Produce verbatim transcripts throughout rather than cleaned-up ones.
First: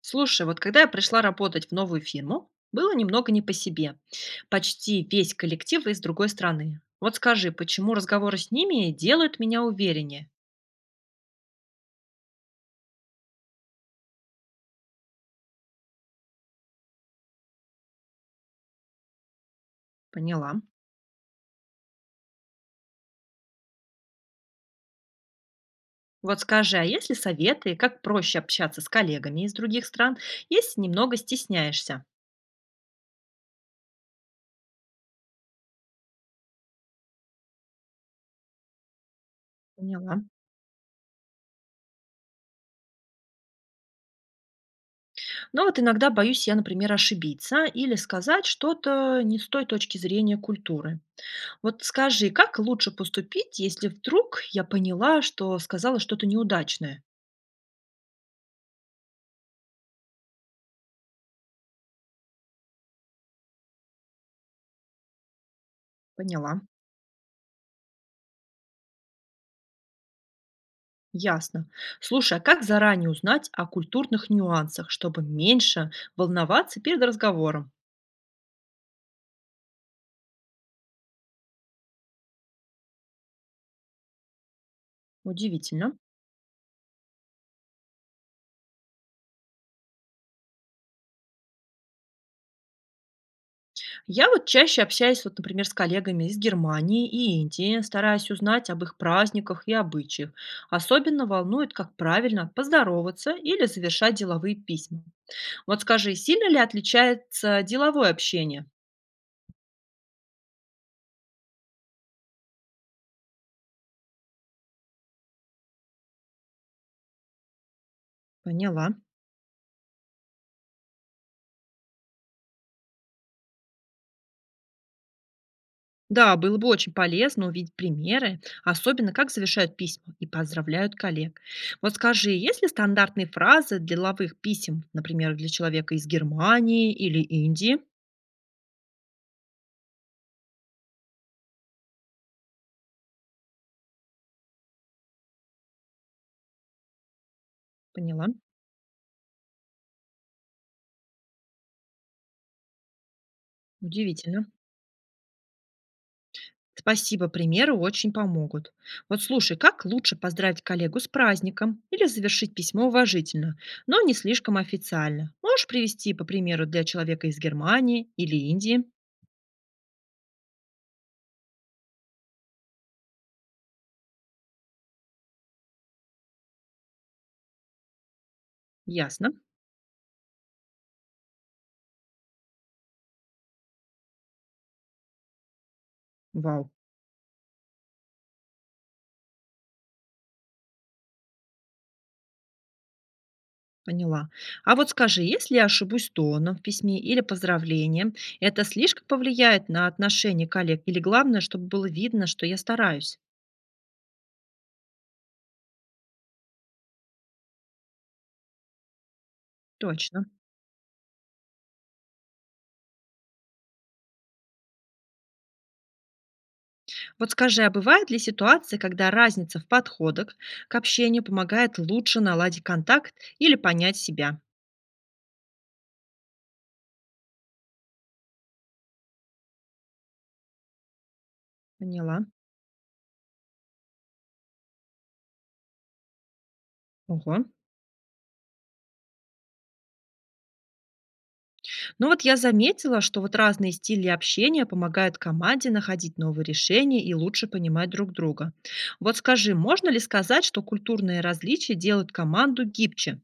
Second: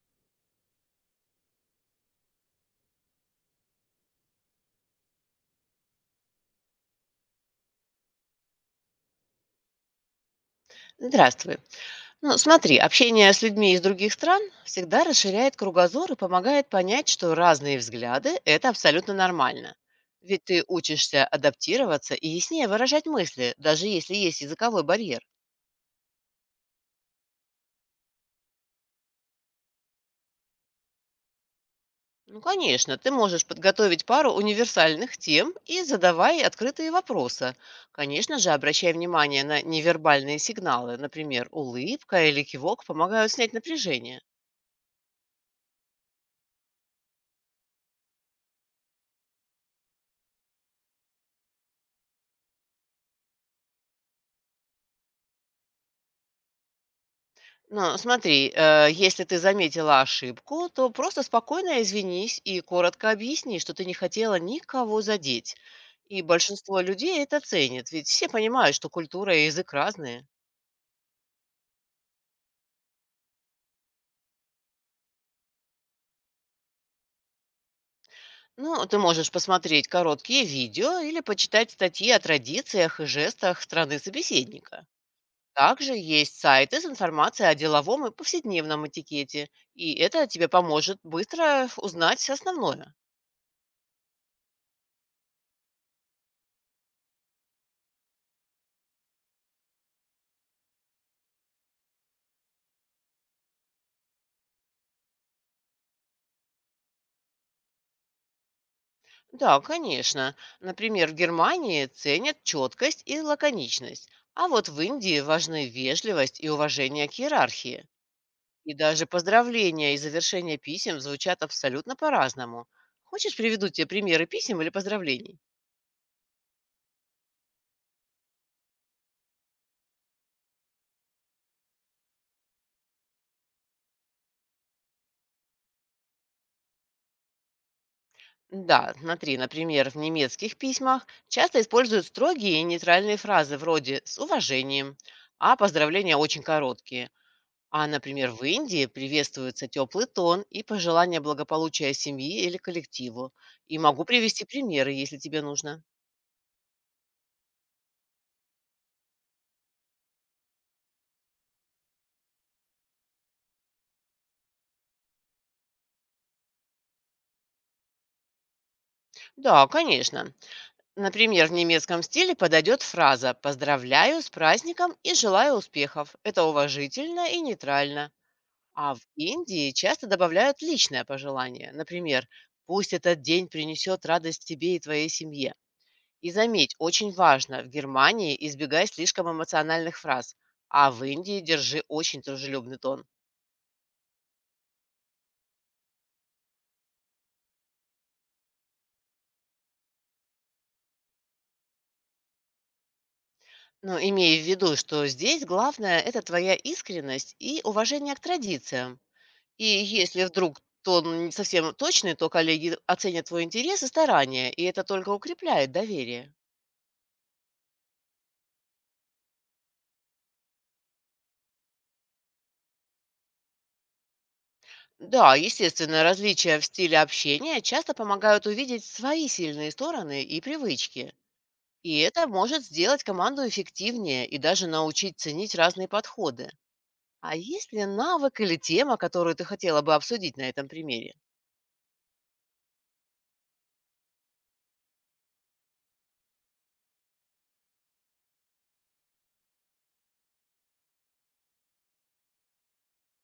Слушай, вот когда я пришла работать в новую фирму, было немного не по себе. Почти весь коллектив из другой страны. Вот скажи, почему разговоры с ними делают меня увереннее? Здравствуй. Ну, смотри, общение с людьми из других стран всегда расширяет кругозор и помогает понять, что разные взгляды– это абсолютно нормально. Ведь Поняла. ты учишься адаптироваться и яснее выражать мысли, даже если есть языковой барьер. Вот скажи, а есть ли советы, как проще общаться с коллегами из других стран, если немного стесняешься? Ну, конечно, ты можешь подготовить пару универсальных тем и задавай открытые вопросы. Конечно же, обращай внимание на Поняла. невербальные сигналы, например, улыбка или кивок помогают снять напряжение. Но вот иногда боюсь я, например, ошибиться или сказать что-то не с той точки зрения культуры. Вот скажи, как лучше поступить, если вдруг я поняла, что сказала что-то неудачное? Ну, смотри, э, если ты заметила ошибку, то просто спокойно извинись и коротко объясни, что ты не хотела никого задеть. И Поняла. большинство людей это ценит, ведь все понимают, что культура и язык разные. Ясно. Слушай, а как заранее узнать о культурных нюансах, чтобы меньше волноваться перед разговором? Ну, ты можешь посмотреть короткие видео или почитать статьи о традициях и жестах страны собеседника. Также Удивительно. есть сайты с информацией о деловом и повседневном этикете, и это тебе поможет быстро узнать основное. Я вот чаще общаюсь, вот, например, с коллегами из Германии и Индии, стараясь узнать об их праздниках и обычаях. Особенно волнует, как правильно поздороваться или завершать деловые письма. Вот скажи, сильно ли отличается деловое общение? Да, конечно. Например, в Германии ценят четкость и лаконичность, а вот в Индии важны вежливость и уважение к иерархии. И Поняла. даже поздравления и завершения писем звучат абсолютно по-разному. Хочешь, приведу тебе примеры писем или поздравлений? Да, было бы очень полезно увидеть примеры, особенно как завершают письма и поздравляют коллег. Вот скажи, есть ли стандартные фразы для деловых писем, например, для человека из Германии или Индии? Да, смотри, например, в немецких письмах часто используют строгие и нейтральные фразы вроде «с уважением», а поздравления очень короткие. А, Поняла. например, в Индии приветствуется теплый тон и пожелание благополучия семьи или коллективу. И могу привести Удивительно. примеры, если тебе нужно. Спасибо, примеры очень помогут. Вот слушай, как лучше поздравить коллегу с праздником или завершить письмо уважительно, но не слишком официально? Можешь привести по примеру для человека из Германии или Индии? Да, конечно. Например, в немецком стиле подойдет фраза «поздравляю с праздником и желаю успехов». Это уважительно и нейтрально. А в Ясно. Индии часто добавляют личное пожелание. Например, «пусть этот день принесет радость тебе и твоей семье». И Вау. заметь, очень важно, в Германии избегай слишком эмоциональных фраз, а в Индии держи очень дружелюбный тон. Поняла. А вот скажи, если я ошибусь тоном в письме или поздравлением, это слишком повлияет на отношение коллег? Или главное, чтобы было видно, что я стараюсь? Но имея в виду, что здесь главное– это твоя искренность и уважение к традициям. И если Точно. вдруг тон не совсем точный, то коллеги оценят твой интерес и старания, и это только укрепляет доверие. Вот скажи, а бывают ли ситуации, когда разница в подходах к общению помогает лучше наладить контакт или понять себя? Да, естественно, различия в стиле общения часто помогают увидеть свои сильные стороны и привычки. И Поняла. это может сделать команду эффективнее и даже научить ценить разные подходы. А Ого. есть ли навык или тема, которую ты хотела бы обсудить на этом примере? Ну вот я заметила, что вот разные стили общения помогают команде находить новые решения и лучше понимать друг друга. Вот скажи, можно ли сказать, что культурные различия делают команду гибче?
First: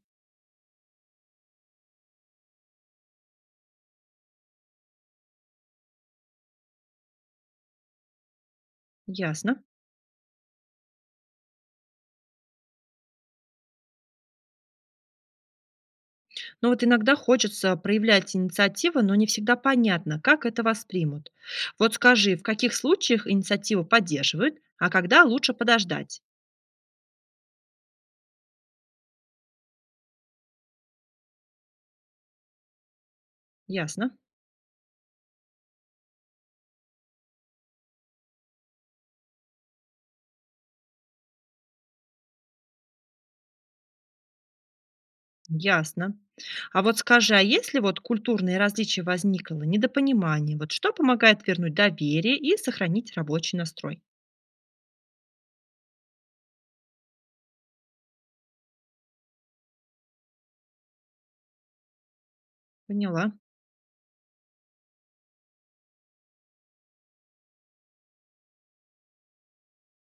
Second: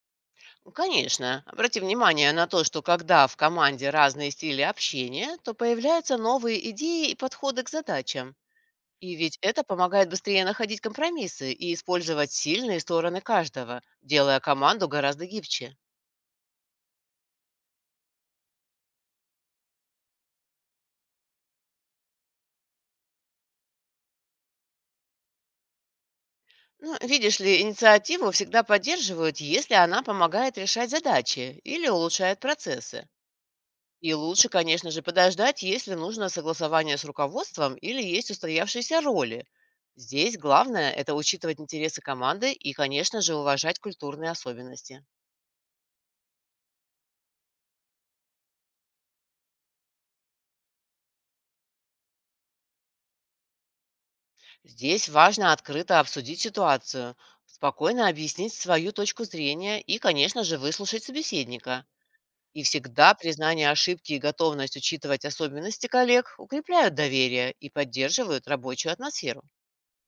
Ну, конечно. Обрати внимание на то, что когда в команде разные стили общения, то появляются новые идеи и подходы к задачам. И ведь Ясно. это помогает быстрее находить компромиссы и использовать сильные стороны каждого, делая команду гораздо гибче. Но вот иногда хочется проявлять инициативу, но не всегда понятно, как это воспримут. Вот скажи, в каких случаях инициативу поддерживают, а когда лучше подождать? Ну, видишь ли, инициативу всегда поддерживают, если она помогает решать задачи или улучшает процессы. Ясно. И лучше, конечно же, подождать, если нужно согласование с руководством или есть устоявшиеся роли. Здесь главное– это учитывать интересы команды и, конечно же, уважать культурные особенности. Ясно. А вот скажи, а если вот культурные различия возникло, недопонимание, вот что помогает вернуть доверие и сохранить рабочий настрой? Здесь важно открыто обсудить ситуацию, спокойно объяснить свою точку зрения и, конечно же, выслушать собеседника. И всегда Поняла, признание ошибки и готовность учитывать особенности коллег укрепляют доверие и поддерживают рабочую атмосферу.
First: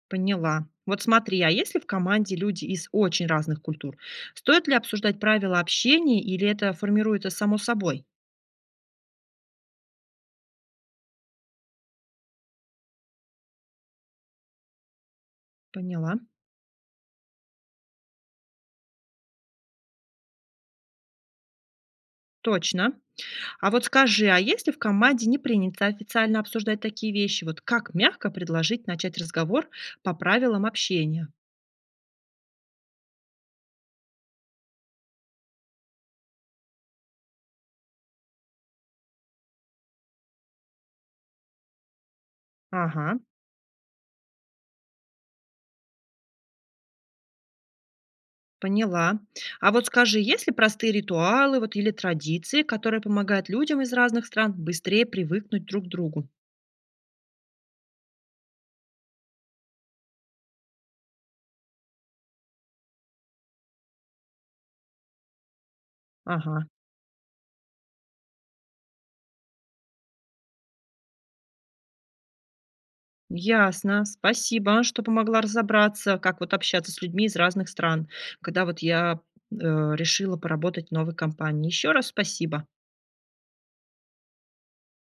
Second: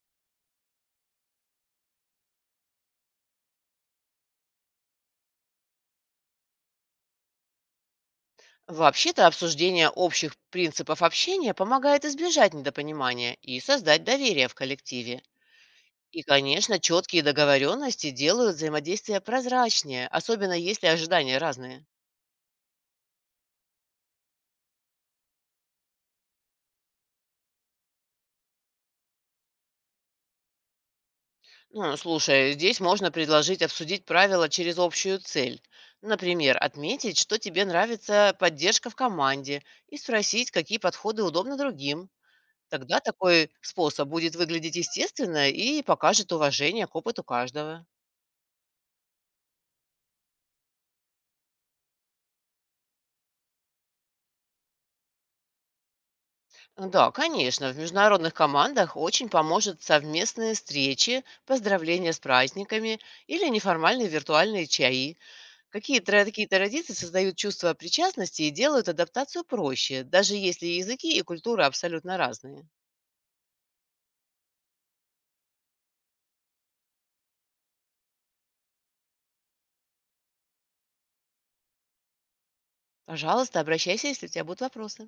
поняла. Вот смотри, а если в команде люди из очень разных культур, стоит ли обсуждать правила общения или это формируется само собой? Вообще-то обсуждение общих принципов общения помогает избежать недопонимания и создать доверие в коллективе. Поняла. И, конечно, четкие договоренности делают взаимодействие прозрачнее, особенно если ожидания разные. Точно. А вот скажи, а если в команде не принято официально обсуждать такие вещи, вот как мягко предложить начать разговор по правилам общения? Ну, слушай, здесь можно предложить обсудить правила через общую цель. Например, отметить, что тебе нравится поддержка в команде, и спросить, какие подходы удобны другим. Тогда Ага. такой способ будет выглядеть естественно и покажет уважение к опыту каждого. Поняла. А вот скажи, есть ли простые ритуалы вот, или традиции, которые помогают людям из разных стран быстрее привыкнуть друг к другу? Да, конечно, в международных командах очень поможет совместные встречи, поздравления с праздниками или неформальные виртуальные чаи. Какие тра- такие Ага, традиции создают чувство причастности и делают адаптацию проще, даже если языки и культура абсолютно разные? ясно. Спасибо, что помогла разобраться, как вот общаться с людьми из разных стран, когда вот я э, решила поработать в новой компании. Еще раз спасибо. Пожалуйста, обращайся, если у тебя будут вопросы.